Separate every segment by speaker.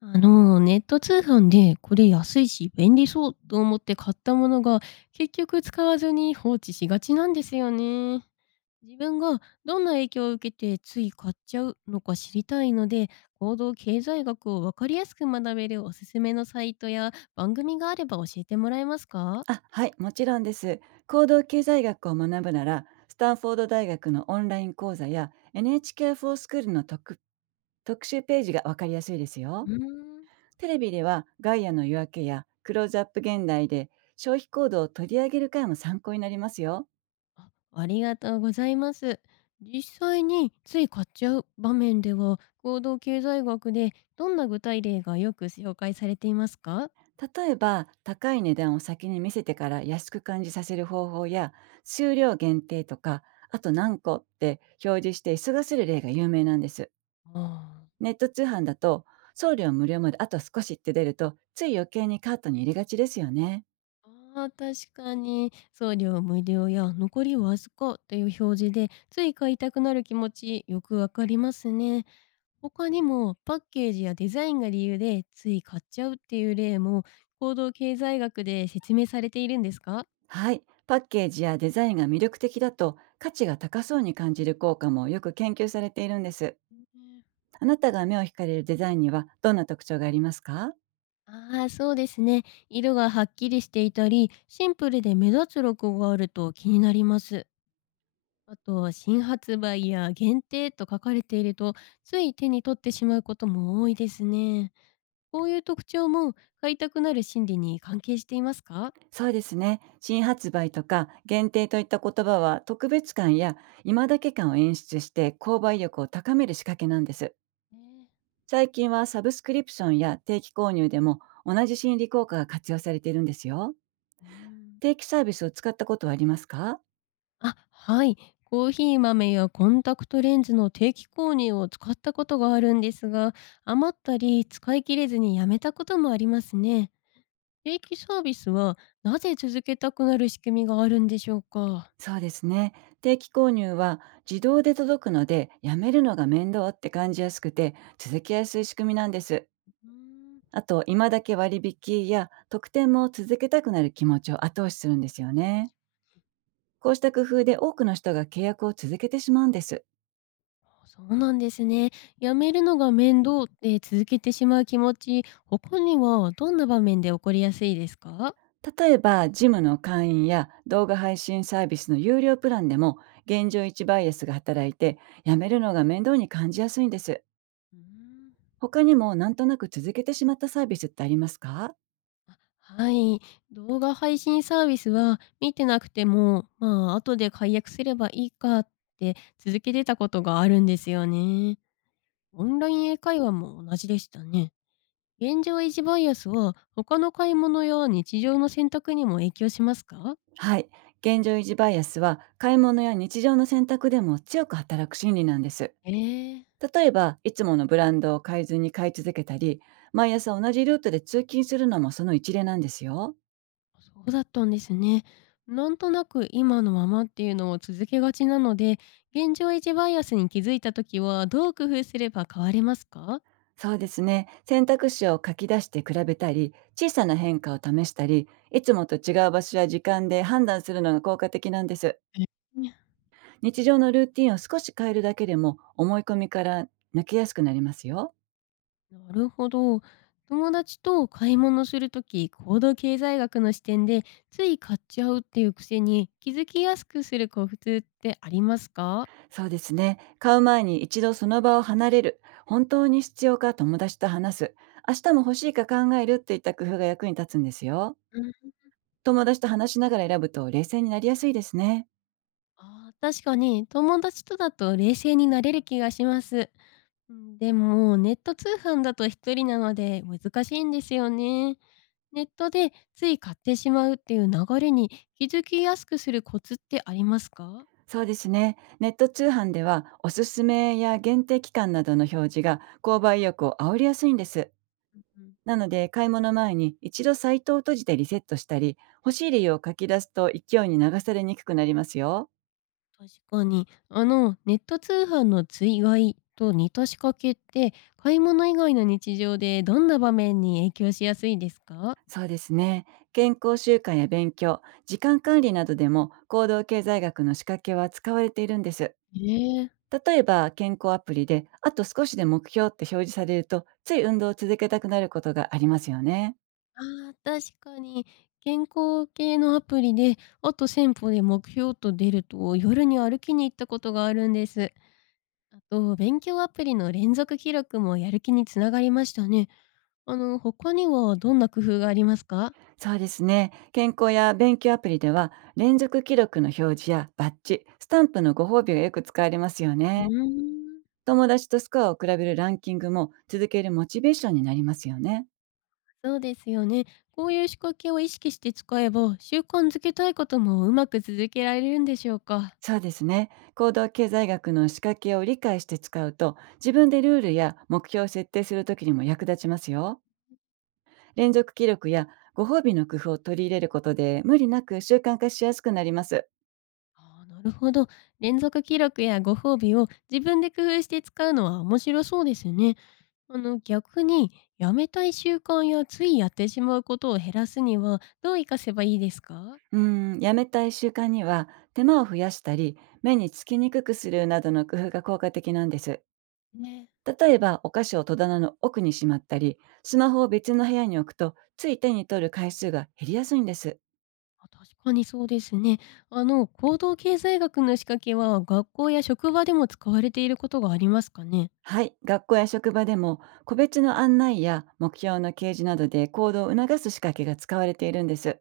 Speaker 1: ネット通販でこれ安いし便利そうと思って買ったものが結局使わずに放置しがちなんですよね。自分がどんな影響を受けてつい買っちゃうのか知りたいので、行動経済学をわかりやすく学べるおすすめのサイトや番組があれば教えてもらえますか？
Speaker 2: あ、はい、もちろんです。行動経済学を学ぶなら、スタンフォード大学のオンライン講座や NHK フォースクールの特集ページがわかりやすいです
Speaker 1: う
Speaker 2: よ。
Speaker 1: ーん。
Speaker 2: テレビではガイアの夜明けやクローズアップ現代で消費行動を取り上げる回も参考になりますよ。
Speaker 1: あ、ありがとうございます。実際につい買っちゃう場面では行動経済学でどんな具体例がよく紹介されていますか？
Speaker 2: 例えば、高い値段を先に見せてから安く感じさせる方法や、数量限定とか、あと何個って表示して急がせる例が有名なんです。
Speaker 1: ああ。
Speaker 2: ネット通販だと送料無料まであと少しって出るとつい余計にカートに入れがちですよね。
Speaker 1: あー確かに。送料無料や残りわずかという表示で、つい買いたくなる気持ちよくわかりますね。他にもパッケージやデザインが理由でつい買っちゃうっていう例も行動経済学で説明されているんですか？
Speaker 2: はい。パッケージやデザインが魅力的だと価値が高そうに感じる効果もよく研究されているんです。
Speaker 1: ね。
Speaker 2: あなたが目を惹かれるデザインにはどんな特徴がありますか？
Speaker 1: ああ、そうですね。色がはっきりしていたり、シンプルで目立つロゴがあると気になります。あと、新発売や限定と書かれていると、つい手に取ってしまうことも多いですね。こういう特徴も買いたくなる心理に関係していますか？
Speaker 2: そうですね。新発売とか限定といった言葉は特別感や今だけ感を演出して購買力を高める仕掛けなんです。
Speaker 1: ね。
Speaker 2: 最近はサブスクリプションや定期購入でも同じ心理効果が活用されているんですよ。
Speaker 1: うん、
Speaker 2: 定期サービスを使ったことはありますか？
Speaker 1: あ、はい。コーヒー豆やコンタクトレンズの定期購入を使ったことがあるんですが、余ったり使い切れずにやめたこともありますね。定期サービスはなぜ続けたくなる仕組みがあるんでしょうか。
Speaker 2: そうですね。定期購入は自動で届くので、やめるのが面倒って感じやすくて、続けやすい仕組みなんです。
Speaker 1: うん。
Speaker 2: あと、今だけ割引や特典も続けたくなる気持ちを後押しするんですよね。こうした工夫で多くの人が契約を続けてしまうんです。
Speaker 1: そうなんですね。やめるのが面倒って続けてしまう気持ち、他にはどんな場面で起こりやすいですか？
Speaker 2: 例えば、ジムの会員や動画配信サービスの有料プランでも、現状一バイアスが働いて、やめるのが面倒に感じやすいんです。
Speaker 1: うーん。
Speaker 2: 他にもなんとなく続けてしまったサービスってありますか？
Speaker 1: はい、動画配信サービスは見てなくても、まあ、後で解約すればいいかって続けてたことがあるんですよね。オンライン英会話も同じでしたね。現状維持バイアスは他の買い物や日常の選択にも影響しますか？
Speaker 2: はい。現状維持バイアスは買い物や日常の選択でも強く働く心理なんです。
Speaker 1: ええ。
Speaker 2: 例えば、いつものブランドを変えずに買い続けたり、毎朝同じルートで通勤するのもその一例なんですよ。
Speaker 1: そうだったんですね。なんとなく今のままっていうのを続けがちなので、現状維持バイアスに気づいた時はどう工夫すれば変われますか？
Speaker 2: そうですね。選択肢を書き出して比べたり、小さな変化を試したり、いつもと違う場所や時間で判断するのが効果的なんです。
Speaker 1: え。
Speaker 2: 日常のルーティンを少し変えるだけでも思い込みから抜けやすくなりますよ。
Speaker 1: なるほど。友達と買い物するとき、行動経済学の視点でつい買っちゃうっていう癖に気づきやすくするコツってありますか？
Speaker 2: そうですね。買う前に一度その場を離れる。本当に必要か友達と話す。明日も欲しいか考えるっていった工夫が役に立つんですよ。
Speaker 1: うん。
Speaker 2: 友達と話しながら選ぶと冷静になりやすいですね。
Speaker 1: あー確かに友達とだと冷静になれる気がします。うん、でも、ネット通販だと一人なので難しいんですよね。ネットでつい買ってしまうっていう流れに気づきやすくするコツってありますか？
Speaker 2: そうですね。ネット通販ではおすすめや限定期間などの表示が購買意欲を煽りやすいんです。
Speaker 1: うん、
Speaker 2: なので買い物前に一度サイトを閉じてリセットしたり、欲しい理由を書き出すと勢いに流されにくくなりますよ。
Speaker 1: 確かに、ネット通販の追買いと似た仕掛けって、買い物以外の日常でどんな場面に影響しやすいですか？
Speaker 2: そうですね。健康習慣や勉強、時間管理などでも行動経済学の仕掛けは使われているんです。
Speaker 1: ええ。
Speaker 2: 例えば健康アプリであと少しで目標って表示されるとつい運動を続けたくなることがありますよね。
Speaker 1: あー確かに。健康系のアプリで、あと1000歩で目標と出ると、夜に歩きに行ったことがあるんです。あと、勉強アプリの連続記録もやる気につながりましたね。他にはどんな工夫がありますか？
Speaker 2: そうですね。健康や勉強アプリでは連続記録の表示やバッジ、スタンプのご褒美がよく使われますよ
Speaker 1: うー
Speaker 2: ね。
Speaker 1: ん。
Speaker 2: 友達とスコアを比べるランキングも続けるモチベーションになりますよね。
Speaker 1: そうですよね。こういう仕掛けを意識して使えば、習慣づけたいこともうまく続けられるんでしょうか。
Speaker 2: そうですね。行動経済学の仕掛けを理解して使うと、自分でルールや目標を設定するときにも役立ちますよ。連続記録やご褒美の工夫を取り入れることで、無理なく習慣化しやすくなります。
Speaker 1: あーなるほど。連続記録やご褒美を自分で工夫して使うのは面白そうですね。逆に、やめたい習慣やついやってしまうことを減らすには、どう活かせばいいですか？
Speaker 2: うーん、やめたい習慣には、手間を増やしたり、目につきにくくするなどの工夫が効果的なんです。
Speaker 1: ね。
Speaker 2: 例えば、お菓子を戸棚の奥にしまったり、スマホを別の部屋に置くと、つい手に取る回数が減りやすいんです。
Speaker 1: あ、確かにそうですね。行動経済学の仕掛けは、学校や職場でも使われていることがありますかね？
Speaker 2: はい、学校や職場でも個別の案内や目標の掲示などで行動を促す仕掛けが使われているんです。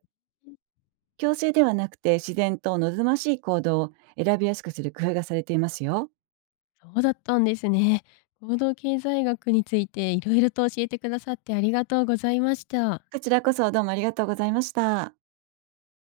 Speaker 2: 強制ではなくて自然と望ましい行動を選びやすくする工夫がされていますよ。
Speaker 1: そうだったんですね。行動経済学についていろいろと教えてくださってありがとうございました。
Speaker 2: こちらこそどうもありがとうございました。